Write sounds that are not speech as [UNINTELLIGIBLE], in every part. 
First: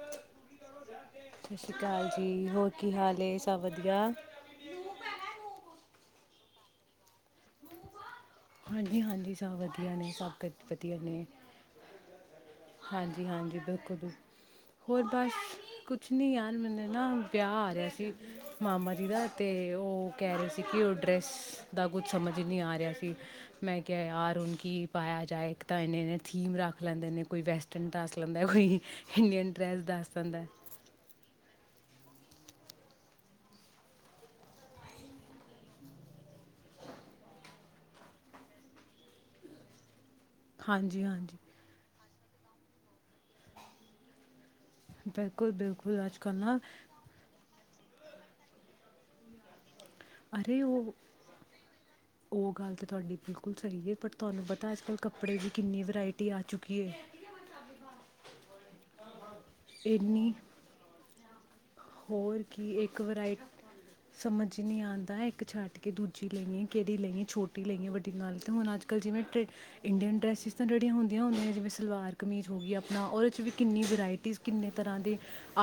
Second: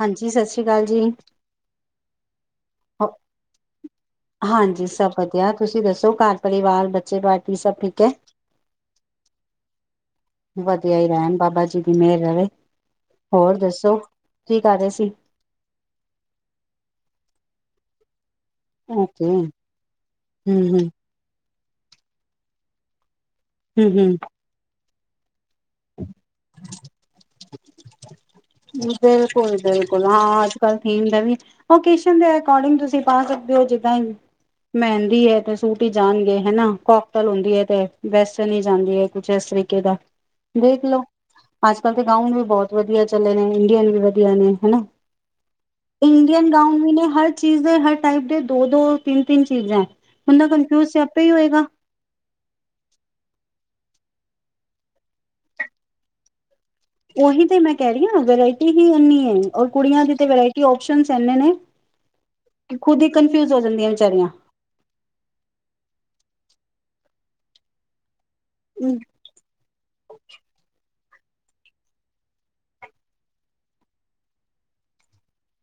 ਹਾਂਜੀ ਸਤਿ ਸ੍ਰੀ ਅਕਾਲ ਜੀ ਸਤਿ ਸ਼੍ਰੀ ਅਕਾਲ ਜੀ ਹੋਰ ਕੀ ਹਾਲ ਏ ਸਭ ਵਧੀਆ ਹਾਂਜੀ ਸਭ ਵਧੀਆ ਤੁਸੀਂ ਦੱਸੋ ਹੋਰ ਘਰ ਪਰਿਵਾਰ ਬੱਚੇ ਬੇਟੀ ਸਭ ਠੀਕ ਹੈ ਹਾਂਜੀ ਹਾਂਜੀ ਸਭ ਵਧੀਆ ਨੇ ਸਭ ਕ ਵਧੀਆ ਹੀ ਨੇ ਰਹਿਣ ਬਾਬਾ ਜੀ ਦੀ ਮਿਹਰ ਰਹੇ ਹਾਂਜੀ -ਹਾਂਜੀ ਬਿਲਕੁਲ ਰਹੇ ਹੋਰ ਸੀ ਬਸ ਕੁਛ ਨੀ ਯਾਰ ਮੈਨੂੰ ਨਾ ਵਿਆਹ ਆ ਰਿਹਾ ਸੀ। ਮਾਮਾ ਜੀ ਓਕੇ ਦਾ ਹਮ ਤੇ ਉਹ ਕਹਿ ਰਹੇ ਸੀ। ਹਮ ਕਿ ਉਹ ਡਰੈਸ ਦਾ ਕੁਝ ਸਮਝ ਹੀ ਨਹੀਂ ਆ ਰਿਹਾ ਸੀ। ਮੈਂ ਹਮ ਕਿਹਾ ਹਮ ਯਾਰ ਉ ਕੀ ਪਾਇਆ ਜਾਏ ਇੱਕ ਤਾਂ ਇਨੇ- ਇਨੇ ਥੀਮ ਰੱਖ ਲੈਂਦੇ ਨੇ ਕੋ ਵੈਸਟਰਨ ਟਾਸ ਬਿਲਕੁਲ -ਬਿਲਕੁਲ ਹਾਂ। ਦਿੰਦਾ ਅੱਜ ਕੱਲ ਥੀਮ ਦਾ ਵੀ ਓਕੇ ਦੇ ਅਕੋਰਡਿੰਗ ਤੁਸੀਂ ਪਾ ਸਕਦੇ ਹੋ ਜਿੱਦਾਂ ਹੀ ਮਹਿੰਦੀ ਹੈ ਤੇ ਸੂਟ ਹੀ ਜਾਣਗੇ। ਹਨਾ ਕੋਕਤਲ ਹੁੰਦੀ ਹੈ। ਤੇ ਵੈਸਟਰਨ ਹੀ ਜਾਂਦੀ ਹੈ। ਕੁਛ ਇਸ ਤਰੀਕੇ ਦਾ ਦੇਖ ਲੋ ਹਾਂਜੀ ਹਾਂਜੀ ਅੱਜ ਕੱਲ ਤੇ ਗਾਊਂਨ ਵੀ ਬਹੁਤ ਵਧੀਆ। ਚੱਲੇ ਨੇ ਇੰਡੀਅਨ ਵੀ ਵਧੀਆ ਨੇ ਹਨਾ ਬਿਲਕੁਲ ਬਿਲਕੁਲ ਅੱਜ ਕੱਲ੍ਹ ਇੰਡੀਅਨ ਨਾ ਗਾਂਉਨ ਵੀ ਨੇ ਹਰ ਚੀਜ਼ ਦੇ ਹਰ ਟਾਈਪ ਦੇ ਦੋ -ਦੋ, ਤਿੰਨ- ਤਿੰਨ ਚੀਜ਼ ਹੈ। ਬੰਦਾ ਅਰੇ ਉਹ, ਕੰਨਫਿਊਜ ਤੇ ਆਪੇ ਹੀ ਹੋਏਗਾ। ਉਹ ਗੱਲ ਤਾਂ ਤੁਹਾਡੀ ਬਿਲਕੁਲ ਸਹੀ ਹੈ। ਪਰ ਤੁਹਾਨੂੰ ਪਤਾ ਅੱਜ ਕੱਲ ਕੱਪੜੇ ਦੀ ਕਿੰਨੀ ਵਰਾਇਟੀ ਆ ਚੁੱਕੀ। ਹੈ ਉਹੀ ਤੇ ਮੈਂ ਕਹਿ ਰਹੀ ਹਾਂ। ਵਰਾਇਟੀ ਹੀ ਇਨੀ ਹੈ। ਔਰ ਕੁੜੀਆਂ ਦੀ ਤੇ ਇੰਨੀ ਵਰਾਇਟੀ ਓਸ਼ਨ ਇਨੇ ਨੇ ਹੋਰ ਕੀ ਕਿ ਇੱਕ ਖੁਦ ਹੀ ਵਰਾਇਟ ਕਨਫਿਊਜ ਹੋ ਜਾਂਦੀਆਂ ਵਿਚਾਰੀਆਂ ਸਮਝ ਨਹੀਂ ਆਉਂਦਾ। ਇੱਕ ਛੱਡ ਕੇ ਦੂਜੀ ਲੈਣੀ। ਕਿਹੜੀ ਲਈਏ, ਛੋਟੀ ਲਈਏ, ਵੱਡੀ ਨਾਲ ਹੁਣ ਅੱਜ ਕੱਲ੍ਹ ਜਿਵੇਂ ਇੰਡੀਅਨ ਡਰੈਸਿਸ ਤਾਂ ਰੜੀਆਂ ਹੁੰਨ। ਵ ਹੁੰਦੀਆਂ ਜਿਵੇਂ ਸਲਵਾਰ ਕਮੀਜ਼ ਹੋ ਗਈ। ਆਪਣਾ ਉਹਦੇ 'ਚ ਵੀ ਕਿੰਨੀ ਵਰਾਇਟੀਜ਼ ਕਿੰਨੇ ਤਰ੍ਹਾਂ ਦੇ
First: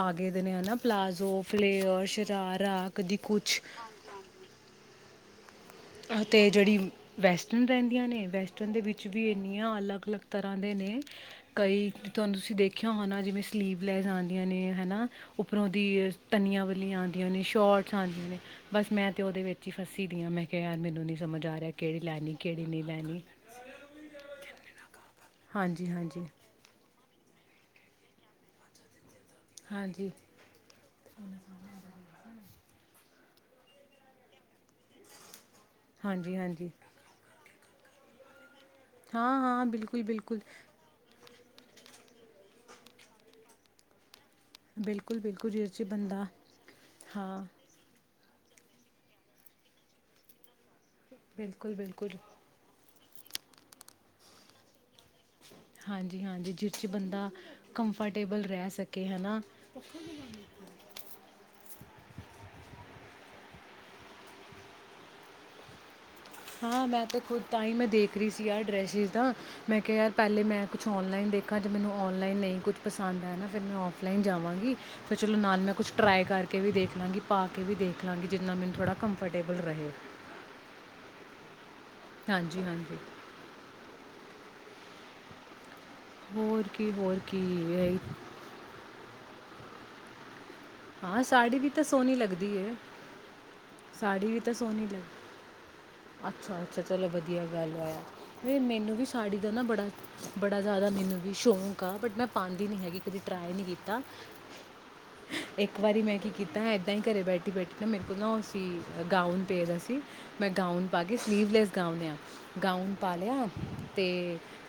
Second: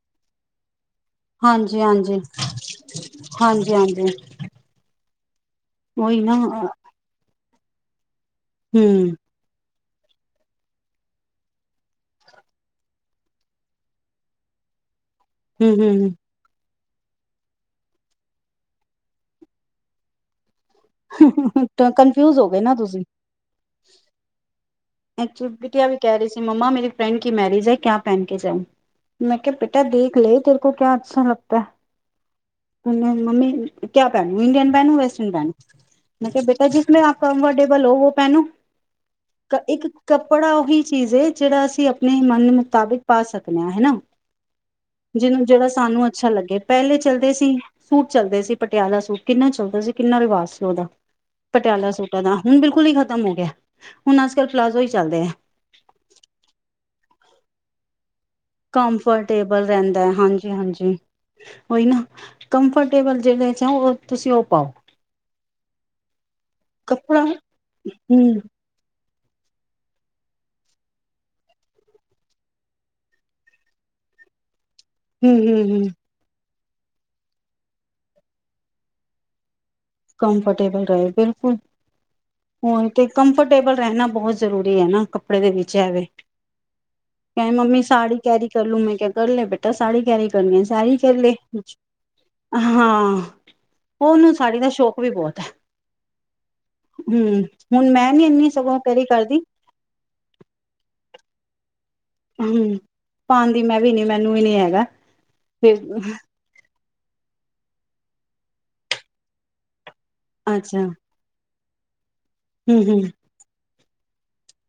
ਆ ਗਏ ਦੇ ਨੇ ਹੈਨਾ ਪਲਾਜ਼ੋ, ਫਲੇਅਰ, ਹਾਂਜੀ-ਹਾਂਜੀ, ਸ਼ਰਾਰਾ, ਕਦੀ ਕੁਛ ਹਾਂਜੀ-ਹਾਂਜੀ ਉਹੀ ਨਾ ਅਤੇ ਜਿਹੜੀ ਵੈਸਟ ਰਹਿੰਦੀਆਂ ਨੇ ਵੈਸਟਰਨ ਦੇ ਹੂੰ, ਵਿੱਚ ਵੀ ਇੰਨੀਆਂ ਅਲੱਗ ਅਲੱਗ- ਅਲੱਗ ਤਰ੍ਹਾਂ ਦੇ ਨੇ ਕਈ ਤੁਹਾਨੂੰ ਤੁਸੀਂ ਦੇਖਿਆ ਹੋ ਨਾ ਜਿਵੇਂ ਸਲੀਵ ਲੈਸ ਆਉਂਦੀਆਂ ਨੇ ਹੈਨਾ। ਉੱਪਰੋਂ ਹੂੰ-ਹੂੰ ਉਹਦੀ ਧਨੀਆਂ ਆਉਂਦੀਆਂ ਨੇ ਸ਼ੋਰਟਸ ਆਉਂਦੀਆਂ ਨੇ, ਬਸ ਮੈਂ ਤੇ ਉਹਦੇ ਵਿੱਚ ਹੀ ਫੱਸੀ ਦੀ ਆਾਂ ਮੈਂ ਕਿ ਯਾਰ ਮੈਨੂੰ ਨਹੀਂ ਸਮਝ ਆ ਰਿਹਾ ਤਾਂ ਕਿਹੜੀ ਲੈਣੀ, ਕਨਫਿਊਜ ਹੋ ਗਏ ਕਿਹੜੀ ਨਾ ਨਹੀਂ ਤੁਸੀਂ ਲੈਣੀ। ਐਚ ਬਿਟਆ ਹਾਂਜੀ ਵੀ ਕਹਿ ਹਾਂਜੀ ਰਹੀ ਸੀ। ਮੰਮਾ ਮੇਰੀ ਫਰੈਂਡ ਕੀ ਮੈਰਿਜ ਹੈ ਕਿਆ ਪਹਿਨ ਕੇ ਜਾਊ। ਮੈਂ ਕਿਹਾ- ਬੇਟਾ ਹਾਂਜੀ ਦੇਖ ਲੈ ਤੇਰੇ ਕੋ ਕਿਆ ਅੱਛਾ ਲੱਗਦਾ। ਮੰਮੀ ਕਿਆ pan Indian ban western ban ਮੈਂ ਹਾਂਜੀ ਕਿਹਾ ਬੇਟਾ ਹਾਂਜੀ ਜਿਸਨੇ ਆਪ ਵਰਡੇ ਬਲੋ ਉਹ ਭੈਨੂੰ ਹਾਂ ਹਾਂ ਇੱਕ ਬਿਲਕੁਲ ਬਿਲਕੁਲ ਕੱਪੜਾ ਉਹੀ ਚੀਜ਼ ਏ ਜਿਹੜਾ ਅਸੀਂ ਆਪਣੇ ਮਨ ਮੁਤਾਬਿਕ ਪਾ ਸਕਦੇ ਹਾਂ ਹਨਾ ਬਿਲਕੁਲ ਜਿਹਨੂੰ ਬਿਲਕੁਲ ਜਿਹੜਾ ਜਿਸ 'ਚ ਸਾਨੂੰ ਬੰਦਾ ਅੱਛਾ ਲੱਗੇ ਪਹਿਲੇ ਚੱਲਦੇ ਹਾਂ ਸੀ ਸੂਟ ਚੱਲਦੇ ਸੀ ਪਟਿਆਲਾ ਸੂਟ ਕਿੰਨਾ ਚੱਲਦਾ ਸੀ ਕਿੰਨਾ ਰਿਵਾਜ਼ ਸੀ ਉਹਦਾ ਬਿਲਕੁਲ ਪਟਿਆਲਾ ਬਿਲਕੁਲ ਸੂਟਾਂ ਦਾ ਹੁਣ ਬਿਲਕੁਲ ਨ ਖਤਮ ਕੰਮ ਹੋ ਗਿਆ ਹੁਣ ਅੱਜ ਕੱਲ ਪਲਾਜ਼ੋ ਹੀ ਚੱਲਦੇ ਆ ਹਾਂਜੀ ਹਾਂਜੀ ਜਿਸ ਚ ਬੰਦਾ ਕੰਫਰਟ ਕੰਫਰਟੇਬਲ ਰਹਿੰਦਾ ਹੈ ਹਾਂਜੀ ਹਾਂਜੀ ਹੋਈ ਨਾ ਕੰਫਰਟੇਬਲ ਜਿਹੜੇ ਚ ਉਹ ਤੁਸੀਂ ਉਹ ਪਾਓ ਹਾਂ ਮੈਂ ਤੇ ਕੱਪੜਾ ਹੂੰ ਖੁਦ ਤਾਂ ਹੀ ਮੈਂ ਦੇਖ ਰਹੀ ਹੂੰ ਸੀ ਆ ਡਰੈਸਿਸ ਦਾ ਮੈਂ ਕਿਹਾ ਯਾਰ ਪਹਿਲੇ ਮੈਂ ਕੁਛ ਔਨਲਾਈਨ ਦੇਖਾਂ ਜੇ ਮੈਨੂੰ ਔਨਲਾਈਨ ਨਹੀਂ ਕੁਛ ਪਸੰਦ ਆ ਨਾ ਫਿਰ ਮੈਂ ਔਫਲਾਈਨ ਜਾਵਾਂਗੀ ਫਰ ਚਲੋ ਹੂੰ ਨਾਲ ਮੈਂ ਹੂੰ ਕੁੱਛ ਟਰਾ ਕਰਕੇ ਕੇ ਵੀ ਦੇਖ ਲਾਂਗੀ ਪਾ ਕੇ ਵੀ ਦੇਖ ਲਾਂਗੇ ਜਿੰਨਾ ਮੈਨੂੰ ਥੋੜ੍ਹਾ ਕੰਫਰਟੇਬਲ ਰਹੇ ਕੰਫਰਟੇਬਲ ਰਹੇ ਬਿਲਕੁਲ ਹਾਂਜੀ, ਹੋਰ ਹਾਂਜੀ ਤੇ ਕੰਫਰਟੇਬਲ ਰਹਿਣਾ ਬਹੁਤ ਜ਼ਰੂਰੀ ਹੈ ਨਾ ਕੱਪੜੇ ਦੇ ਵਿੱਚ ਵੇ ਹੋਰ ਕੀ, ਹੋਰ ਕੀ ਕ ਮੰਮੀ ਇਹੀ ਸਾੜ ਕੈਰੀ ਕਰ ਲ ਮੈਂ ਕਰਲੇ ਬੇਟਾ ਸਾੜੀ ਕਰੀ ਕਰਨ ਸਾਰੀ ਹਾਂ ਚਲੇ ਸਾੜੀ ਵੀ ਤਾਂ ਸੋਹਣੀ ਲੱਗਦੀ ਏ। ਹਾਂ ਸਾੜੀ ਉਹਨੂੰ ਵੀ ਤਾਂ ਸਾਰੀ ਦਾ ਸੋਹਣੀ ਸ਼ੌਕ ਵੀ ਬਹੁਤ ਹੈ ਅੱਛਾ ਅੱਛਾ ਚਲੋ ਹਮ ਵਧੀਆ ਗੱਲ ਹੁਣ ਆ ਮੈਂ ਨੀ ਇੰਨੀ ਸਗੋਂ ਮੈਨੂੰ ਕੈਰੀ ਵੀ ਸਾੜੀ ਕਰਦੀ ਦਾ ਨਾ ਬੜਾ ਬੜਾ ਜ਼ਿਆਦਾ ਮੈਨੂੰ ਵਿਸ਼ੋਂ ਸੁੱਕਾ ਬਟ ਮੈਂ ਪਾਉਂਦੀ ਹਮ ਨਹੀਂ ਹੈਗੀ ਕਦੀ ਪਾਉਣ ਟਰਾਏ ਦੀ ਨਹੀਂ ਮੈਂ ਵੀ ਕੀਤਾ ਨੀ ਮੈਨੂੰ ਵੀ ਨੀ ਹੈਗਾ ਇੱਕ ਫਿਰ ਵਾਰੀ ਮੈਂ ਕੀ ਕੀਤਾ ਹੈ ਤਾਂ ਹੀ ਘਰ ਬੈਠੀ ਬੈਠੀ ਨਾ ਮੇਰੇ ਕੋਲ ਨਾ ਸੀ ਗਾਊਨ ਪੇਦਾ ਸੀ ਮੈਂ ਅੱਛਾ ਗਾਊਨ ਪਾ ਹਮ ਕੇ ਸਲੀਵਲੈਸ ਗਾਉਲਿਆਂ ਗਾਊਨ ਹਮ ਪਾਲਿਆ ਅਤੇ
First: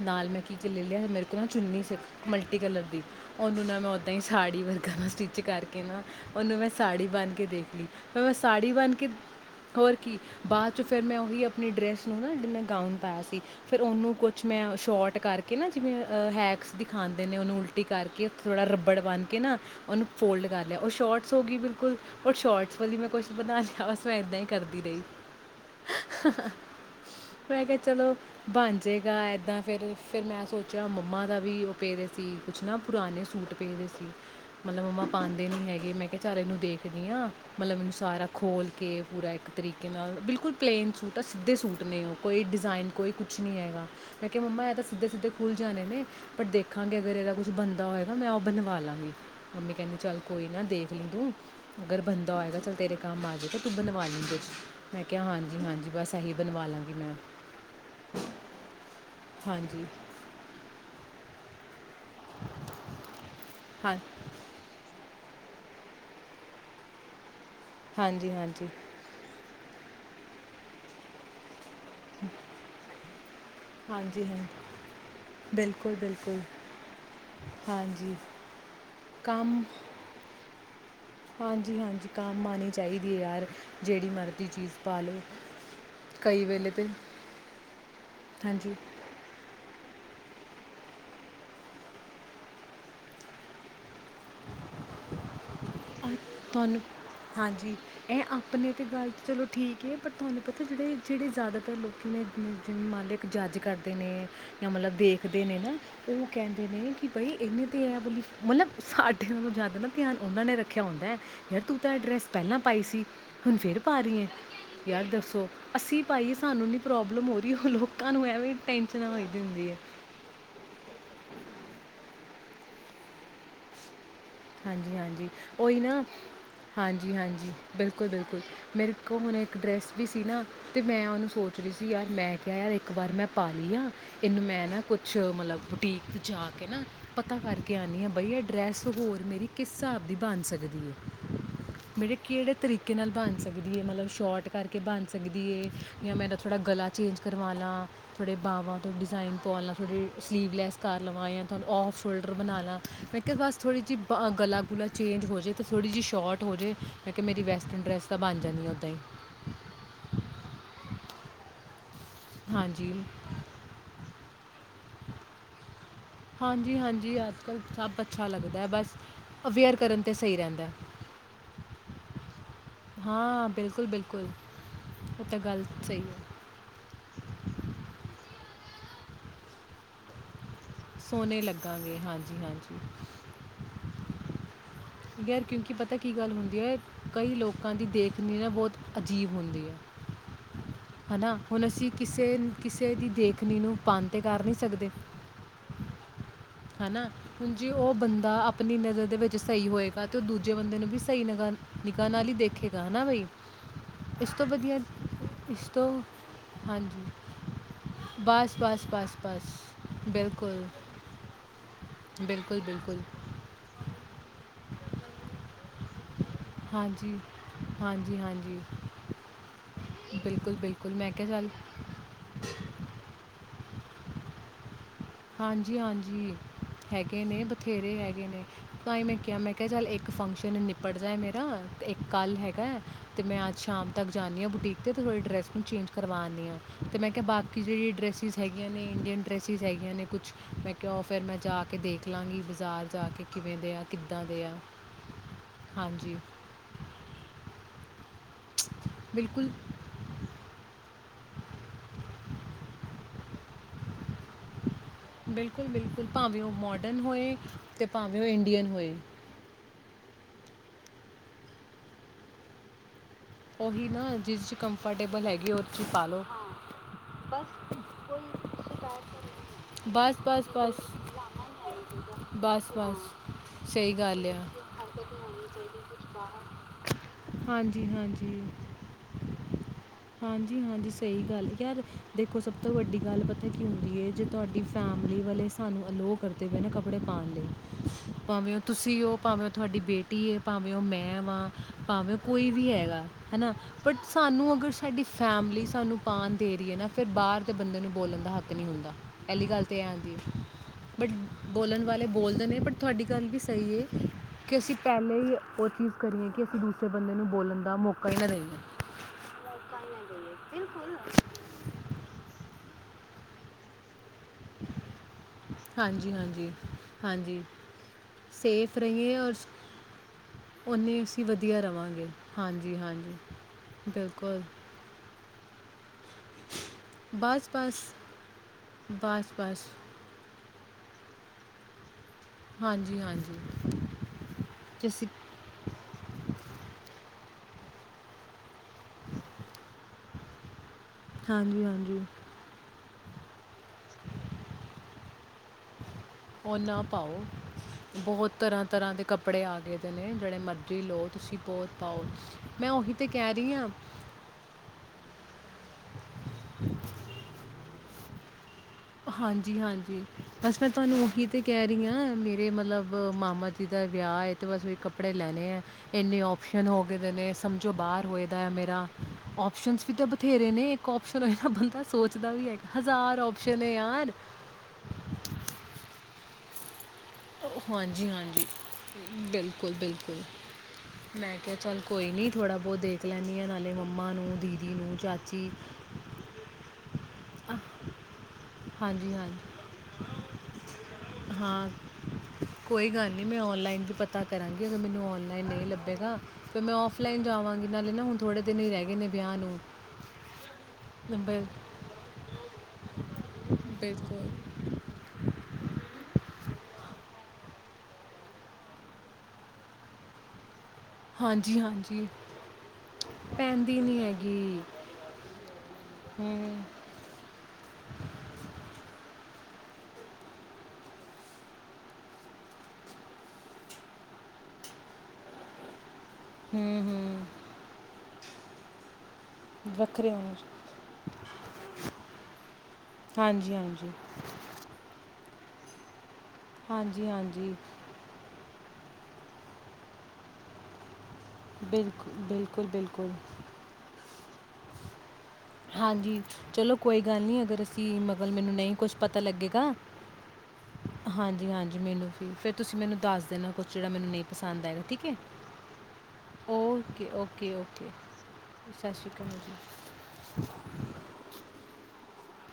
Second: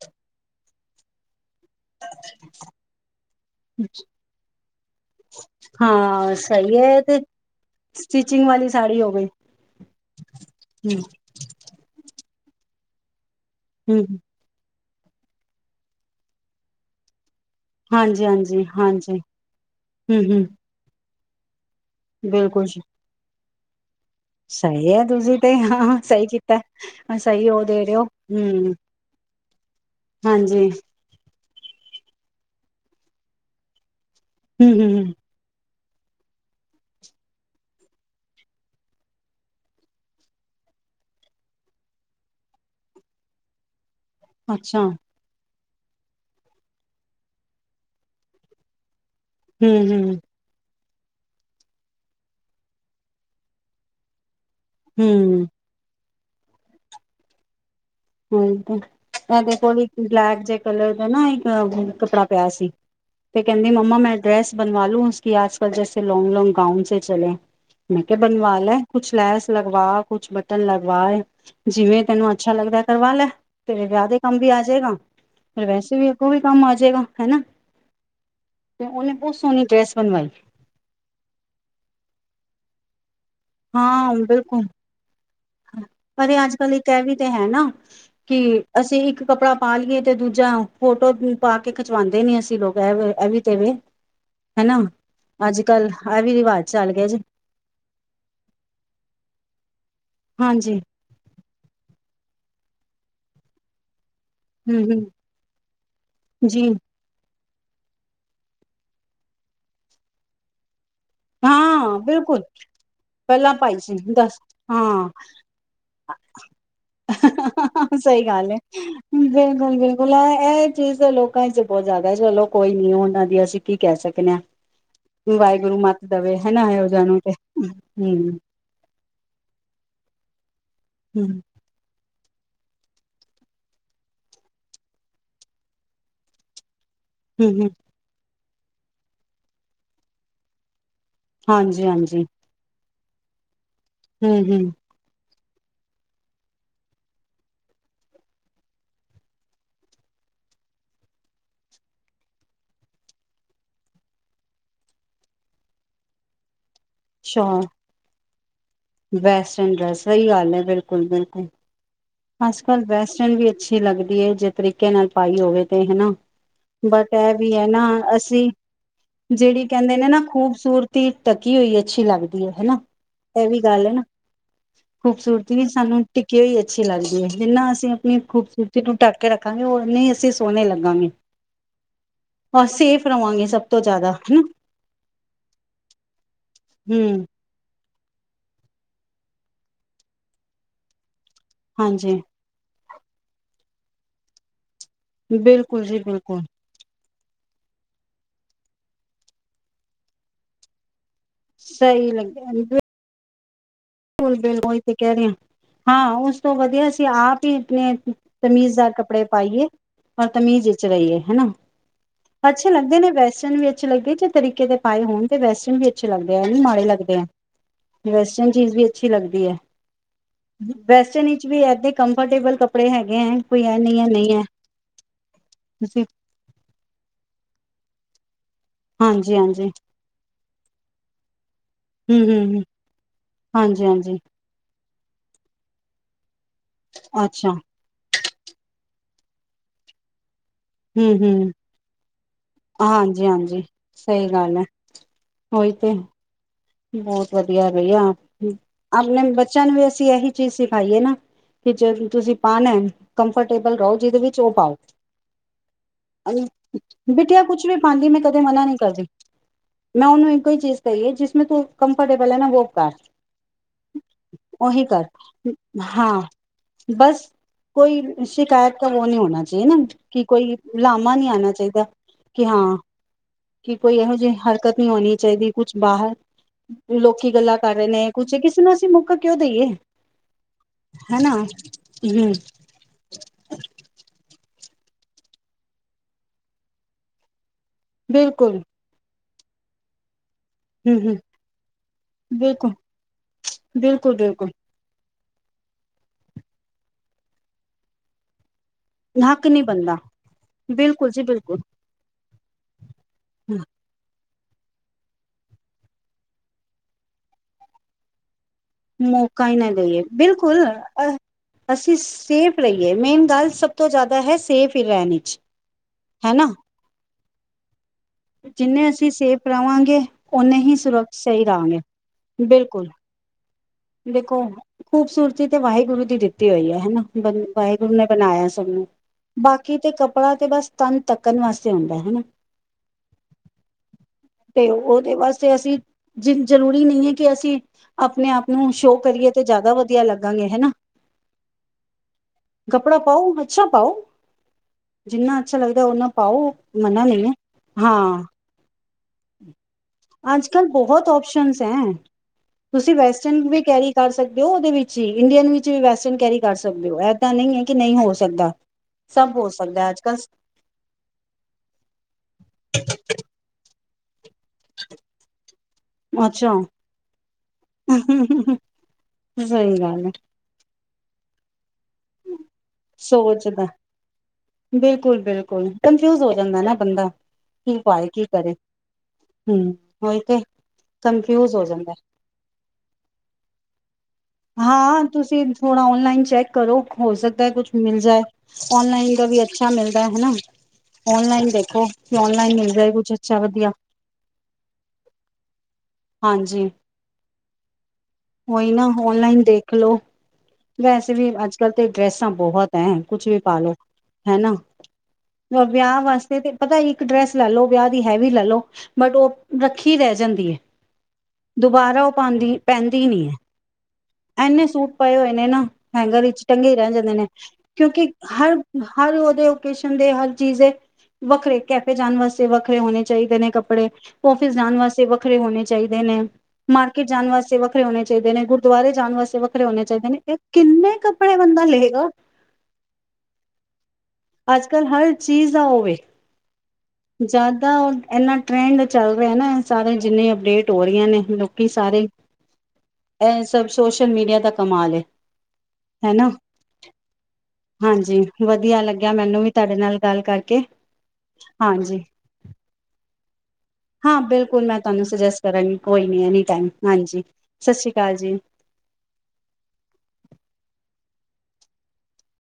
ਨਾਲ ਮੈਂ ਕੀ ਜ ਲੈ ਲਿਆ ਮੇਰੇ ਨਾ ਚੁੰਨੀ ਸ ਮਲਟੀ ਕਲਰ ਦੀ ਉਹਨੂੰ ਨਾ ਮੈਂ ਉਓਦਾਂ ਹੀ ਸਾੜੀ ਵਰਗਾ ਨਾ ਕਰਕੇ ਨਾ ਹਾਂ ਉਹਨੂੰ ਮੈਂ ਸਹੀ ਹੈ ਸਾੜੀ ਤੇ ਬਣ ਕੇ ਦੇਖ ਲਈ, ਫਿਰ ਮੈਂ ਸਟਿਚਿੰਗ ਵਾਲੀ ਸਾੜੀ ਬਣ ਕੇ ਹੋ ਗਈ ਹੋਰ ਕੀ, ਬਾਅਦ ਚ ਹਮ ਫਿਰ ਮੈਂ ਉਹੀ ਆਪਣੀ ਡਰੈਸ ਨੂੰ ਉਹ ਨਾ ਜਿਵੇਂ ਮੈਂ ਗਾਊਨ ਪੈਸ ਫਿਰ ਉਹਨੂੰ ਹਮ ਕੁਛ ਮੈਂ ਸ਼ੋਟ ਕਰਕੇ ਨਾ, ਜਿਵੇਂ ਹੈਕਸ ਦਿਖਾਉ ਨੇ ਉਹਨੂੰ ਉਲਟੀ ਹਾਂਜੀ ਕਰਕੇੇ, ਹਾਂਜੀ ਥੋੜ੍ਹਾ ਰੱਬੜ ਹਾਂਜੀ ਬਣਨ ਕੇ ਨਾ ਉਹਨੂੰ ਹਮ ਹਮ ਫੋਲਡ ਕਰ ਲਿਆ ਉਹ ਸ਼ੋਟ ਸੋਗੀ ਬਿਲ ਬ ਰ ਬਿਲਕੁਲ ਸ਼ੋਰਟਸ ਵਾਲੀ ਮੈਂ ਕੁਛ ਬਣਾ ਲਿਆ ਅਸੀ ਸਹੀ ਹੈ ਤੁਸੀਂ ਤੇ ਹਾਂ ਸਹੀ ਕੀਤਾ ਸਹੀ ਹੋ ਮੈਂ ਕਿਹਾ ਦੇ ਰਹੇ ਹੋ ਚਲੋ ਹਮ ਬਣ ਜਾਏਗਾ ਐਦਾਂ ਫਿਰ ਫਿਰ ਮੈਂ ਹਾਂਜੀ ਸੋਚਿਆ ਮੰਮਾ ਦਾ ਵੀ ਵੀ ਉਹ ਪੇ ਰ ਸੀ ਕੁਛ ਨਾ ਪੁਰਾਣੇ ਸੂਟ ਪਏਦੇ ਸੀ ਹਮ ਮਤਲਬ ਹਮ ਮੰਮਾ ਹਮ ਪਾਉਂਦੇ ਹੈਗੇ ਮੈਂ ਕਿਹਾ ਚੱਲ ਇਹਨੂੰ ਦੇਖਦੀ ਹਾਂ ਮਤਲਬ ਮੈਨੂੰ ਸਾਰਾ ਖੋਲ੍ਹ ਕੇ ਪੂਰਾ ਇੱਕ ਤਰੀਕੇ ਨਾਲ ਬਿਲਕੁਲ ਪਲੇਨ ਸੂਟ ਆ ਸਿੱਧੇ ਸੂਟ ਨੇ ਉਹ ਕੋਈ ਡਿਜ਼ਾਇਨ ਕੋਈ ਕੁਛ ਨਹੀਂੀ ਹੈਗਾ ਮੈਂ ਕਿਹਾ ਮੰਮਾ ਇਹ ਅੱਛਾ ਤਾਂ ਸਿੱਧੇ ਸਿੱਧੇੂਲ ਜਾਣੇ ਨੇ ਪਰ ਦੇਖਾਂਗੇ ਅਗਰ ਇਹਦਾ ਕੁਛ ਬੰਦਾ ਹੋਏਗਾ ਮੈਂ ਉਹ ਬਣਵਾ ਲਾਂਗੀ ਮੰਮੀ ਹਮ, ਕਹਿੰਦੀ ਹਮ‌ ਚੱਲ ਕੋਈ ਨਾ ਦੇਖ ਲੈ ਤੂੰ ਅਗਰ ਬੰਦਾ ਹੋਏਗਾ ਚੱਲ ਤੇਰੇ ਕੰਮ ਆ ਜਾਵੇਗਾ ਤੂੰ ਬਣਵਾ ਲੈਂਦੇ ਮੈਂ ਕਿਹਾ ਹੂੰ ਹਾਂਜੀ- ਹਾਂਜੀ ਬਸ ਸਹੀ ਬਣਵਾ ਲਵਾਂਗੀ ਮੈਂ ਹਾਂ, ਇਹਦੇ ਕੋਲ ਹਾਂਜੀ, ਇੱਕ ਬਲੈਕ ਜੇ ਕਲਰ ਦਾ ਨਾ ਇੱਕ ਕੱਪੜਾ ਪਿਆ ਸੀ, ਤੇ ਕਹਿੰਦੀ ਹਾਂ ਮੰਮਾ ਮੈਂ ਡਰੈਸ ਬਣਵਾ ਲੂ ਉਸ ਕੀ ਆਜ ਕਲ ਜੈਸੇ ਲੌਂਗ -ਲੌਂਗ ਗਾਊਂਨ ਤੇ ਚਲੇ ਮੈਂ ਕਿਹਾ ਹਾਂਜੀ, ਬਣਵਾ ਹਾਂਜੀ, ਲੈ, ਕੁਛ ਲੈਸ ਲਗਵਾ ਕੁਛ ਬਟਨ ਲਗਵਾਏ ਜਿਵੇਂ ਤੈਨੂੰ ਅੱਛਾ ਲੱਗਦਾ। ਕਰਵਾ ਲੈ ਫਿਰ ਵਿਆਹ ਦੇ ਹਾਂਜੀ, ਹਾਂ ਕੰਮ ਵੀ ਆ ਜਾਏਗਾ, ਫਿਰ ਬਿਲਕੁਲ, ਵੈਸੇ ਵੀ ਅਗੋ ਵੀ ਬਿਲਕੁਲ, ਕੰਮ ਆ ਜਾਏਗਾ, ਹਨਾ ਹਾਂਜੀ, ਤੇ ਉਹਨੇ ਬਹੁਤ ਕੰਮ ਸੋਹਣੀ ਡਰੈਸ ਬਣਵਾਈ। ਹਾਂਜੀ -ਹਾਂਜੀ, ਕੰਮ ਆਉਣੀ ਚਾਹੀਦੀ। ਦੀ ਯਾਰ ਜਿਹੜੀ ਹਾਂ ਮਰਜ਼ੀ ਬਿਲਕੁਲ ਚੀਜ਼ ਪਾਾਲ ਲਓ। ਪਰ ਇਹ ਕਈ ਅੱਜ ਵੇਲੇ ਕੱਲ ਇੱਕ ਇਹ ਵੀ ਤੇ ਹੈ ਨਾ, ਕਿ ਹਾਂਜੀ। ਅਸੀਂ ਇੱਕ ਕੱਪੜਾ ਪਾ ਲਈਏ ਤੇ ਦੂਜਾ ਫੋਟੋ ਪਾ ਕੇ ਖਿਚਵਾਉਂਦੇ ਨੀ ਅਸੀਂ ਲੋਕ, ਇਹਵੇ ਇਹ ਵੀ ਤੇਵੇ ਹਨਾ। ਅੱਜ ਕੱਲ ਇਹ ਵੀ ਰਿਵਾਜ ਤੁਹਾਨੂੰ ਚੱਲ ਗਿਆ ਜੀ ਹਾਂਜੀ ਇਹ ਆਪਣੇ ਤੇ ਗੱਲ ਚਲੋ ਠੀਕ ਕਿ ਪਰ ਤੁਹਾਨੂੰ ਹਾਂਜੀ ਜ਼ਿਆਦਾਤਰ ਲੋਕ ਕਿਵੇਂ ਜਿਵੇਂ ਮਾਲਿਕ ਜੱਜ ਕਰਦੇ ਨੇ ਜਾਂ ਹੂੰ ਮਤਲਬ ਹੂੰ ਦੇਖਦੇ ਨੇ ਨਾ ਤੇ ਉਹ ਜੀ ਕਹਿੰਦੇ ਨੇ ਕਿ ਬਈ ਇੰਨੇ ਤੇ ਇਹ ਬਲੀ ਮਤਲਬ ਸਾਡੇ ਨਾਲ ਤੋਂ ਜ਼ਿਆਦਾ ਨਾ ਧਿਆਨ ਉਹਨਾਂ ਨੇ ਰੱਖ ਆਖਿਆ ਹੁੰਦਾ ਹੈ ਯਾਰ ਤੂੰ ਤਾਂ ਹਾਂ ਐਡਰੈਸ ਬਿਲਕੁਲ ਪਹਿਲਾਂ ਪਾਈ ਸੀ ਪਹਿਲਾਂ ਹੁਣ ਫਿਰ ਪਾਈ ਸੀ ਪਾ ਰਹੀ ਹੈ ਦੱਸ ਯਾਰ ਹਾਂ ਦੱਸੋ ਅਸੀਂ ਪਾਈਏ ਸਾਨੂੰ ਨਹੀਂ ਪ੍ਰੋਬਲਮ ਹੋ ਰਹੀ ਉਹ ਲੋਕਾਂ ਨੂੰ ਸਹੀ ਗੱਲ ਐਵੇਂ ਹੈ ਟੈਂਸ਼ਨਾਂ ਹੋਦੀ ਹੁੰਦੀ ਹੈ ਾਂ ਚ ਬਹੁਤ ਜ਼ਿਆਦਾ ਚਲੋ ਕੋਈ ਨੀ ਉਹਨਾਂ ਦੀ ਅਸੀਂ ਕੀ ਕਹਿ ਸਕਦੇ ਹਾਂ ਹਾਂਜੀ ਹਾਂਜੀ ਵਾਹਿਗੁਰੂ ਉਹੀ ਨਾ ਮੱਤ ਦਵੇ ਹਨਾ ਇਹੋ ਜਿਹਾ ਹਾਂਜੀ ਨੂੰ ਤੇ ਹਾਂਜੀ ਹੂੰ ਬਿਲਕੁਲ ਬਿਲਕੁਲ ਮੇਰੇ ਕੋਲ ਹੁਣ ਇੱਕ ਡਰੈਸ ਵੀ ਸੀ ਨਾ ਤੇ ਮੈਂ ਹੂੰ ਉਹਨੂੰ ਸੋਚ ਰਹੀ ਸੀ ਯਾਰ ਮੈਂ ਕਿਹਾ ਯਾਰ ਇੱਕ ਵਾਰ ਮੈਂ ਪਾਾਲ ਲਈ ਆ ਇਹਨੂੰ ਮੈਂ ਨਾ ਕੁਛ ਮਤਲਬ ਬੁਟੀਕ ਜਾ ਕੇ ਨਾ ਪਤਾ ਹੂੰ ਹੂੰ ਕਰਕੇ ਆਉਂਦੀ ਆ ਬਈ ਡਰੈਸ ਹੋਲ ਮੇਰੀ ਕਿਸ ਹਿਸਾਬ ਦੀ ਬਣ ਸਕਦੀ ਹੈ ਹਾਂਜੀ ਹਾਂਜੀ ਕਿ ਨਾਲ ਬਣ ਸਕੇ ਵਧਏ ਮਤਲਬ ਹੂੰ ਸ਼ੋਰਟ ਹੂੰ ਕਰਕੇ ਬਣ ਸਕਦੀ ਦੀਏ ਜਾਂ ਮੈਂ ਤਾਂ ਥੋੜ੍ਹਾ ਗਲਾ ਚੇਜ ਕਰਵਾ ਲਾਂ ਥੋੜ੍ਹੇ ਬਾਹਵਾਂ ਤੋਂ ਡਿਜ਼ਾਇਨ ਪਾਵਾ ਲਾਂ ਥੋੜ੍ਹੀ ਸਲੀਵਲੈਸ ਕਰ ਲਵਾਂ ਜਾਂ ਤੁਹਾਨੂੰ ਔਫ ਸ਼ੋਲਡਰ ਬਣਾ ਲੈਂ ਮੈਂ ਕਿਹਾ ਬਸ ਥੋੜ੍ਹੀ ਜਿਹੀ ਗਲਾ ਗੁਲਾ ਚੇਂਜ ਹੋ ਜਾਵੇ ਤਾਂ ਥੋੜ੍ਹੀ ਜਿਹੀ ਸ਼ੋਟ ਹੋ ਜਾਵੇ ਮੈਂ ਕਿਹਾ ਮੇਰੀ ਸ਼ੋਰ ਵੈਸਟਰਨ ਡਰੈਸ ਤਾਂ ਬਣਦਾ ਵੈਸਟਰਨ ਡੈ ਸਹੀ ਗੱਲ ਹੈ ਬਿਲਕੁਲ ਬਿਲਕੁਲ ਬਿਲਕੁਲ ਅੱਜ ਕੱਲ ਹਾਂਜੀ ਵੈਸਟਰਨ ਵੀ ਅੱਛੀ ਲੱਗਦੀ ਹੈ ਜੇ ਤਰੀਕੇ ਨਾਲ ਪਾਈ ਹੋਵੇ ਹਨਾ ਹਾਂਜੀ ਬਟ ਹਾਂਜੀ ਇਹ ਅੱਜ ਵੀ ਹੈ ਕੱਲ੍ਹ ਨਾ ਸਭ ਅੱਛਾ ਅਸੀਂ ਲੱਗਦਾ ਹੈ ਬਸ ਜਿਹੜੀ ਅਵੇਅਰ ਕਹਿੰਦੇ ਕਰਨ ਨੇ ਤੇ ਨਾ ਸਹੀ ਰਹਿੰਦਾ ਹੈ। ਖੂਬਸੂਰਤੀ ਟਕੀ ਹੋਈ ਅੱਛੀ ਲੱਗਦੀ ਹੈ ਹਨਾ ਇਹ ਹਾਂ ਵੀ ਬਿਲਕੁਲ ਗੱਲ ਹੈ ਨਾ ਬਿਲਕੁਲ ਉਹ ਤਾਂ ਖੂਬਸੂਰਤੀ ਗੱਲ ਵੀ ਸਹੀ ਸਾਨੂੰ ਟਕੀ ਹੈ ਹੋਈ ਅ ਜਿੰਨਾ ਅਸੀਂ ਆਪਣੀ ਖੂਬਸੂਰਤੀ ਨੂੰ ਡਢੱਕ ਕੇ ਰੱਖਾਂਗੇ ਉ ਹੀ ਅਸੀਂ ਸੋਹਣੇ ਲੱਗਾਂਗੇ ਸੋਹਣੇ ਲੱਗਾਂਗੇ ਹਾਂਜੀ ਹਾਂ ਹਾਂਜੀ ਸੇਫ ਰਵਾਂਗੇ ਸਭ ਤੋਂ ਜ਼ਿਆਦਾ ਹਨਾ ਯੈਰ ਕਿਉਂਕਿ ਪਤਾ ਕੀ ਗੱਲ ਹੁੰਦੀ ਹੈ ਹਮ ਕਈ ਲੋਕਾਂ ਦੀ ਦੇਖ ਜਿੰਨੀ ਨਾ ਬਹੁਤ ਅਜੀਬ ਹੁੰਦੀ ਹੈ ਹਣਾ ਹੁਣ ਅਸੀਂ ਹਾਂਜੀ ਕਿਸੇ ਕਿਸੇ ਕਿਸ ਦੀ ਦੇਖਣੀ ਨੂੰ ਪਨ 'ਤੇ ਕਰ ਨਹੀਂ ਸਕਦੇ ਬਿਲਕੁਲ ਜੀ ਬਿਲਕੁਲ ਹਨਾ ਹੁਣ ਜੀ ਉਹ ਬੰਦਾ ਆਪਣੀ ਨਜ਼ਰ ਦੇ ਵਿੱਚ ਸਹੀ ਹੋਏਗਾ ਤੇ ਉਹ ਦੂਜੇ ਬੰਦੇ ਨੂੰ ਵੀ ਸਹੀ ਨਿਗਾ ਸਹੀ ਨਿਗਾਹਨ ਨਾਲ ਹੀ ਲੱਗਿਆ ਦੇਖੇਗਾ ਬਿਲਕੁਲ ਨਾ ਬ ਬਿਲਕੁਲ ਬਿਲ ਉਹੀ ਤੇ ਕਹਿ ਰਹੀ ਇਸ ਤੋਂ ਹਾਂ, ਉਸ ਤੋਂ ਵਧੀਆ ਹਾਂਜੀ ਅਸੀਂ ਆਪ ਹੀ ਆਪਣੇ ਬਸ ਬਸ ਤਮੀਜ਼ਦਾਰ ਬਸ ਕੱਪੜੇ ਬਸ ਪਾਈਏ ਔਰ ਬਿਲਕੁਲ ਤਮੀਜ਼ ਵਿਚ ਰਹੀਏ ਹਨਾ। ਬਿਲਕੁਲ ਅੱਛੇ ਲੱਗਦੇ ਬਿਲਕੁਲ ਨੇ, ਵੈਸਟਨ ਵੀ ਅੱਛੇ ਲੱਗਦੇ। ਤਰੀਕੇ ਦੇ ਪਾਏ ਹੋਣ ਤੇ ਵੈਸਟਰਨ ਵਿੱਚ ਲੱਗਦੇ ਹੈ ਮਾੜੇ ਲੱਗਦੇ ਹਾਂਜੀ ਆ, ਹਾਂਜੀ ਵੈਸਟਰਨ ਹਾਂਜੀ ਚੀਜ਼ ਵੀ ਬਿਲਕੁਲ ਬਿਲਕੁਲ ਮੈਂ ਵੈਸਟਰਨ ਕਿਹਾ ਵਿੱਚ ਚੱਲ ਵੀ ਏਦੇ ਕੰਫਰਟੇਬਲ ਕੱਪੜੇ ਹੈਗੇ ਐ, ਕੋਈ ਐ ਨਹੀਂ ਹੈ ਨਹੀਂ [UNINTELLIGIBLE] ਹਾਂਜੀ, ਤੁਸੀਂ ਹਾਂਜੀ ਹੈਗੇ ਨੇ ਕਿਹੜੇ ਹੈਗੇ ਨੇ। ਤਾਂ ਹੀ ਮੈਂ ਹਾਂਜੀ ਕਿਹਾ, ਮੈਂ ਕਿਹਾ ਹਾਂਜੀ ਚੱਲ ਇੱਕ ਫੰਕਸ਼ਨ ਨਿਪਟ ਜਾਏ ਮੇਰਾ, ਅਤੇ ਇੱਕ ਹਮ ਕੱਲ੍ਹ ਹਮ ਹੈਗਾ ਹੈ, ਅਤੇ ਮੈਂ ਅੱਜ ਹਾਂਜੀ ਸ਼ਾਮ ਤੱਕ ਹਾਂਜੀ ਜਾਂਦੀ ਹਾਂ ਬੁਟੀਕ ਅਤੇ ਤੁਹਾਡੀ ਡਰੈੱਸ ਹੁਣ ਚੇਂਜ ਕਰਵਾ ਆਨੀ ਆ। ਅਤੇ ਮੈਂ ਕਿਹਾ ਅੱਛਾ ਬਾਕੀ ਜਿਹੜੀ ਡਰੈਸਿਸ ਹੈਗੀਆਂ ਨੇ ਇੰਡੀਅਨ ਡਰੈਸਿਸ ਹੈਗੀਆਂ ਨੇ ਕੁਛ ਮੈਂ ਕਿਹਾ ਉ, ਫਿਰ ਹਮ ਮੈਂ ਹਮ ਜਾ ਕੇ ਦੇਖ ਲਾਂਗੀ ਬਾਜ਼ਾਰ ਜਾ ਕੇ, ਹਾਂਜੀ ਕਿਵੇਂ ਹਾਂਜੀ ਦੇ ਆ, ਕਿੱਦਾਂ ਸਹੀ ਦੇ ਆ ਗੱਲ ਹੈ ਉਹੀ ਤੇ ਹਾਂਜੀ। ਬਹੁਤ ਵਧੀਆ ਰਹਿਆ। ਆਪਣੇ ਬਿਲਕੁਲ, ਬੱਚਿਆਂ ਨੂੰ ਵੀ ਅਸੀਂ ਇਹੀ ਚੀਜ਼ ਸਿਖਾਈਏ ਨਾ। ਕਿ ਜਦ ਤੁਸੀਂ ਪਾਣਾ ਕੰਫਰਟੇਬਲ ਰਹੋ, ਜਿਹਦੇ ਵਿੱਚ ਉਹ ਪਾਉ। ਬਿਲਕੁਲ ਬਿਲਕੁਲ, ਭਾਵੇਂ ਉਹ ਮਾਰਡਨ ਹੋਏ ਬਿਟੀਆ ਕੁਛ ਵੀ ਅਤੇ ਪਾਂਦੀ ਭਾਵੇਂ ਮੈਂ ਉਹ ਕਦੇ ਇੰਡੀਅਨ ਹੋਏ। ਕੋਈ ਚੀਜ਼ ਕਹੀਏ ਜਿਸ ਜਿਸ ਤਰ੍ਹਾਂ ਤੂੰ ਕੰਫਰਟੇਬਲ ਹੈ ਨਾ ਉਹ ਪਾ। ਉਹੀ ਨਾ, ਜਿਸ 'ਚ ਉਹੀ ਕਰ ਕੰਫਰਟੇਬਲ ਹੈਗੀ, ਉਹ 'ਚ ਹੀ ਪਾ ਹਾਂ, ਲਓ। ਬਸ ਕੋਈ ਸ਼ਿਕਾਇਤ ਤਾਂ ਉਹ ਨਹੀਂ ਹੋਣਾ ਚਾਹੀਦਾ ਨਾ, ਬਸ, ਕਿ ਬਸ, ਕੋਈ ਬਸ। ਉਲਾਮਾ ਨਹੀਂ ਆਉਣਾ ਚਾਹੀਦਾ, ਕਿ ਬਸ ਹਾਂ ਬਸ ਕਿ ਸਹੀ ਕੋਈ ਇਹੋ ਗੱਲ ਆ ਜਿਹੀ ਹਰਕਤ ਨਹੀਂ ਹੋਣੀ ਚਾਹੀਦੀ, ਕੁਛ ਬਾਹਰ ਲੋਕੀ ਗੱਲਾਂ ਕਰ ਹਾਂਜੀ, ਰਹੇ ਨੇ ਕੁਛ ਹਾਂਜੀ ਕਿਸੇ ਨੂੰ ਅਸੀਂ ਮੌਕਾ ਕਿਉਂ ਦੇਈਏ ਹਾਂਜੀ, ਹਾਂਜੀ ਸਹੀ ਹਨਾ ਗੱਲ, ਯਾਰ ਹੂੰ ਦੇਖੋ, ਸਭ ਤੋਂ ਵੱਡੀ ਗੱਲ ਪਤਾ ਕੀ ਹੁੰਦੀ ਏ ਤੁਹਾਡੀ ਫੈਮਿਲੀ ਵਾਲੇ ਸਾਨੂੰ ਅਲੋਅ ਕਰਦੇ ਪਏ ਨੇ ਕੱਪੜੇ ਪਾਉਣ ਲਈ। ਭਾਵੇਂ ਬਿਲਕੁਲ ਉਹ ਤੁਸੀਂ ਉਹ ਭਾਵੇਂ ਉਹ ਤੁਹਾਡੀ ਬੇਟੀ ਏ। ਭਾਵੇਂ ਉਹ ਹੂੰ ਹੂੰ ਮੈਂ ਵਾਂ ਭਾਵੇਂ ਕੋਈ ਵੀ ਬਿਲਕੁਲ ਹੈਗਾ, ਹਨਾ ਬਟ ਬਿਲਕੁਲ ਬਿਲਕੁਲ ਸਾਨੂੰ ਅਗਰ ਸਾਡ ਸਾਡੀ ਫੈਮਲੀ ਸਾਨੂੰ ਪਾਉਣ ਦੇ ਰਹੀ ਹੈ ਨਾ, ਫਿਰ ਬਾਹਰ ਦੇ ਬੰਦੇ ਨੂੰ ਬੋਲਣ ਦਾ ਹੱਕ ਪਹਿਲੀ ਹੱਕ ਨਹੀਂ ਗੱਲ ਤੇ ਇਹ ਬਣਦਾ ਆਉਂਦੀ, ਬਟ ਬਿਲਕੁਲ ਜੀ ਬਿਲਕੁਲ ਬੋਲਣ ਵਾਲੇ ਤਾਂ ਬੋਲ [UNINTELLIGIBLE] ਤੁਹਾਡੀ ਗੱਲ ਵੀ ਸਹੀ ਏ। ਕਿ ਅਸੀਂ ਪਹਿਲੇ ਹੀ ਉਹ ਚੀਜ਼ ਕਰੀਏ ਕਿ ਅਸੀਂ ਹੁਣ ਕਿਸੇ ਬੰਦੇ ਨੂੰ ਬੋਲਣ ਦਾ ਮੌਕਾ ਹੀ ਨਾ ਦਈਏ। ਮੌਕਾ ਹੀ ਨਾ ਦੇਈਏ ਬਿਲਕੁਲ ਅ ਅਸੀਂ ਸੇਫ ਰਹੀਏ ਮੇਨ ਗੱਲ ਸਭ ਤੋਂ ਜ਼ਿਆਦਾ ਦਾ ਹੈ ਸੇਫ ਹੀ ਰਹਿਣ ਵਿੱਚ ਹਾਂਜੀ ਹਾਂਜੀ ਹੈਨਾ। ਹਾਂਜੀ ਸੇਫ ਜਿੰਨੇ ਅਸੀਂ ਰਹੀਏ ਔਰ ਸੇਫ ਰਹਾਂਗੇ ਓਨੇ ਹੀ ਉਹਨੇ ਸੁਰਤ ਅਸੀਂ ਸਹੀ ਵਧੀਆ ਰਹਾਂਗੇ, ਰਵਾਂਗੇ ਹਾਂਜੀ ਬਿਲਕੁਲ। ਹਾਂਜੀ ਦੇਖੋ ਬਿਲਕੁਲ ਖੂਬਸੂਰ ਤੀ ਤੇ ਵਾਹਿਗੁਰੂ ਦੀ ਦਿੱਤੀ ਹੋਈ ਹੈ ਹਨਾ ਬੰ ਬਸ ਬਸ ਵਾਹਿਗੁਰੂ ਨੇ ਬਣਾਇਆ ਸਭ ਨੂੰ ਬਸ ਬਸ ਬਾਕੀ ਤੇ ਕੱਪੜਾ ਤੇ ਬਸ ਤਨ ਢੱਕਣ ਵਾਸਤੇ ਆਉਂਦਾ ਹੈ, ਹਨਾ। ਹਾਂਜੀ ਹਾਂਜੀ ਤੇ ਜਿਸ ਉਹਦੇ ਵਾਸਤੇ ਅਸੀਂ ਜਿ ਜਰੂਰੀ ਨਹੀਂ ਹੈ। ਕਿ ਅਸੀਂ ਆਪਣੇ ਆਪ ਨੂੰ ਸ਼ੋਅ ਕਰੀਏ ਤੇ ਜ਼ਿਆਦਾ ਵਧੀਆ ਲੱਗਾਂਗੇ ਹੈਨਾ। ਹਾਂਜੀ-ਹਾਂਜੀ। ਕੱਪੜਾ ਪਾਓ ਅੱਛਾ ਪਾਓ, ਜਿੰਨਾ ਅੱਛਾ ਲੱਗਦਾ ਉਨਾ ਉਹ ਨਾ ਪਾਓ ਬਹੁਤ ਤਰ੍ਹਾਂ- ਤਰ੍ਹਾਂ ਦੇ ਕੱਪੜੇ ਆ ਗਏ। ਦੇ ਨੇ ਜਿਹੜੇ ਅੱਜ- ਕੱਲ੍ਹ ਮਰਜ਼ੀ ਲਓ ਬਹੁਤ ਤੁਸੀਂ ਓਪਸ਼ਨਸ ਬਹੁਤ ਹੈ, ਪਾਓ ਮੈਂ ਉਹੀ ਤੁਸੀਂ ਤੇ ਕਹਿ ਵੈਸਟਰਨ ਰਹੀ ਵੀ ਹਾਂ ਕੈਰੀ ਕਰ ਸਕਦੇ ਹੋ ਉਹਦੇ ਵਿੱਚ ਹੀ ਇੰਡੀਅਨ ਵਿੱਚ ਵੀ ਵੈਸਟਰਨ ਕੈਰੀ ਕਰ ਸਕਦੇ ਹੋ, ਇੱਦਾਂ ਨਹੀਂ ਹੈ ਕਿ ਨਹੀਂ ਹੋ ਸੱਦਾ ਹਾਂਜੀ- ਹਾਂਜੀ ਬਸ ਮੈਂ ਤੁਹਾਨੂੰ ਉਹੀ ਤੇ ਕਹਿ ਰਹੀ ਹਾਂ, ਮੇਰੇ ਮਤਲਬ ਮਾਮਾ ਜੀ ਤਾਂ ਵਿਆਹ ਬਸ ਵੀ ਕੱਪੜੇ ਲੈਣੇ ਐ। ਇੰਨੇ ਅੱਛਾ ਓਪਸ਼ਨ ਹੋ ਗਏ ਦੇ ਨੇ। ਸਮਝੋ ਬਾਹਰ ਹੋਏ ਦਾ ਆ ਮੇਰਾ ਸਹੀ ਓਪਸ਼ਨਸ ਵੀ ਗੱਲ ਤਾਂ ਹੈ ਬਥੇਰੇ ਨੇ ਕੋਪਸ਼ ਰਹਿਣਾ ਬਣਦਾ। ਸੋਚਦਾ ਵੀ ਹੈਗਾ ਹਜ਼ਾਰ ਓਪ ਸੋਚਦਾ ਚਲੇ ਯਾਰ ਬਿਲਕੁਲ- ਬਿਲਕੁਲ ਕਨਫਿਊਜ ਹੋ ਜਾਂਦਾ ਨਾ ਬੰਦਾ। ਕੀ ਪਾਏ ਹਾਂਜੀ- ਕੀ ਹਾਂਜੀ ਕਰੇ ਹਮ ਬਿਲਕੁਲ- ਉਹੀ ਬਿਲਕੁਲ ਤੇ ਮੈਂ ਕੰਨਫਿਊਜ ਕਿਹਾ ਹੋ ਚੱਲ ਜਾਂਦਾ ਕੋਈ ਨੀ ਥੋੜ੍ਹਾ ਬਹੁਤ ਦੇਖ ਲੈਂਦੀ ਹਾਂ ਨਾਲੇ ਮੰਮਾ ਨੂੰ, ਦੀਦੀ ਨੂੰ, ਹਾਂ ਤੁਸੀਂ ਚਾਚੀ ਥੋੜਾ ਓਨਲਾਈਨ ਚੈੱਕ ਕਰੋ। ਹੋ ਸਕਦਾ ਹੈ, ਅ ਕੁਛ ਮਿਲ ਜਾਏ। ਹਾਂਜੀ ਔਨਲਾਈਨ ਦਾ ਹਾਂ ਵੀ ਅੱਛਾ ਮਿਲਦਾ ਹੈ ਹਨਾ ਔਨਲਾਈਨ ਹਾਂ ਦੇਖੋ ਕਿ ਔਨਲਾਈਨ ਮਿਲ ਕੋਈ ਜਾਏ ਗੱਲ ਕੁਛ ਨਹੀਂ ਅੱਛਾ ਮੈਂ ਵਧੀਆ ਔਨਲਾਈਨ ਵੀ ਪਤਾ ਕਰਾਂਗੀ ਅਗਰ ਮੈਨੂੰ ਔਨਲਾਈਨ ਨਹੀਂ ਲੱਭੇਗਾ ਫਿਰ ਹਾਂਜੀ ਮੈਂ ਔਫਲਾਈਨ ਜਾਵਾਂਗੀ ਨਾਲੇ ਨਾ ਹੁਣ ਥੋੜੇ ਦਿਨ ਹੀ ਰਹਿ ਗਏ ਨੇ ਵਿਆਹ [UNINTELLIGIBLE] ਨੂੰ ਦੇਖਲੋ ਵੈਸੇ ਵੀ ਬਿਲ ਅੱਜ ਕੱਲ੍ਹ ਤੇ ਡਰੈਸਾਂ ਬਹੁਤ ਹੈ ਕੁਛ ਵੀ ਪਾਲੋ ਬਿਲਕੁਲ ਹੈ ਨਾ ਵਿਆਹ ਵਾਸਤੇ ਤੇ ਪਤਾ ਇੱਕ ਡਰੈਸ ਲੈ ਲਓ ਵਿਆਹ ਦੀ ਹੈਵੀ ਲੈ ਲਓ ਬਟ ਉਹ ਰੱਖੀ ਰਹਿ ਜਾਂਦੀ ਏ ਹਾਂਜੀ ਦੁਬਾਰਾ ਹਾਂਜੀ ਉਹ [UNINTELLIGIBLE] ਪੈਂਦੀ ਨੀ ਪੈਂਦੀ ਨਹੀਂ ਹੈਗੀ ਏਨੇ ਸੂਟ ਪਏ ਹੋਏ [UNINTELLIGIBLE] ਹੈਂਗਰ ਚ ਹੂੰ ਟੰਗੇ ਈ ਰਹਿ ਜਾਂਦੇ ਨੇ ਕਿਉਂਕਿ ਹਰ ਹਰ ਓਕੇਸ਼ਨ ਦੇ ਹਰ ਚੀਜ਼ ਦੇ ਵੱਖਰੇ ਕੈਫੇ ਜਾਣ ਵਾਸਤੇ ਵੱਖਰੇ ਹੋਣੇ ਚਾਹੀਦੇ ਨੇ ਕੱਪੜੇ ਓਫਿਸ ਜਾਣ ਵਾਸਤੇ ਵੱਖਰੇ ਹੋਣੇ ਚਾਹੀਦੇ [UNINTELLIGIBLE] ਹੂੰ ਮਾਰਕੀਟ ਜਾਣ ਹੂੰ ਵਾਸਤੇ ਵੱਖਰੇ ਹੋਣੇ [UNINTELLIGIBLE] ਗੁਰਦੁਆਰੇ ਜਾਨ ਵਾਸਤੇ ਵੱਖਰੇ ਹੋਣੇ ਚਾਹੀਦੇ ਨੇ ਕਿੰਨੇ ਕੱਪੜੇ ਬੰਦਾ ਲਏਗਾ ਹਾਂਜੀ ਹਾਂਜੀ ਅੱਜ ਕੱਲ੍ਹ ਹਰ [UNINTELLIGIBLE] ਦਾ ਹੋਵੇ ਹਾਂਜੀ [UNINTELLIGIBLE] ਹਾਂਜੀ ਟ੍ਰੈਂਡ ਚੱਲ ਰਿਹਾ ਨਾ ਸਾਰੇ ਜਿੰਨੇ ਅਪਡੇਟ ਹੋ ਰਹੀਆਂ ਨੇ ਲੋਕੀ ਸਾਰੇ ਬਿਲਕੁਲ ਬਿਲਕੁਲ ਬਿਲਕੁਲ ਇਹ ਸਭ ਸੋਸ਼ ਸੋਸ਼ਲ ਮੀਡੀਆ ਦਾ ਕਮਾਲ ਏ ਹਾਂਜੀ ਚਲੋ ਕੋਈ ਗੱਲ ਨੀ ਅਗਰ ਅਸੀਂ ਹਾਂਜੀ ਮਗਰ ਮੈਨੂੰ ਨਹੀਂ ਵਧੀਆ ਕੁਛ ਲੱਗਿਆ ਪਤਾ ਮੈਨੂੰ ਵੀ ਲੱਗੇਗਾ ਤੁਹਾਡੇ ਨਾਲ ਗੱਲ ਕਰਕੇ ਹਾਂਜੀ ਹਾਂਜੀ ਮੈਨੂੰ ਫਿਰ ਤੁਸੀਂ ਮੈਨੂੰ ਦੱਸ ਦਿ [INAUDIBLE] [INAUDIBLE] ਜਿਹੜਾ ਮੈਨੂੰ ਹਾਂ ਨਹੀਂ ਪਸੰਦ ਬਿਲਕੁਲ ਮੈਂ ਆਏਗਾ ਠੀਕ ਤੁਹਾਨੂੰ ਹੈ ਸੁਜੈਸਟ ਕਰਾਂਗੀ ਕੋਈ ਨੀ ਐਨੀ ਟਾਈਮ ਓਕੇ ਹਾਂਜੀ ਓਕੇ ਸਤਿ ਓਕੇ ਸ਼੍ਰੀ ਅਕਾਲ ਜੀ ਸਤਿ ਸ਼੍ਰੀ ਅਕਾਲ ਜੀ [UNINTELLIGIBLE]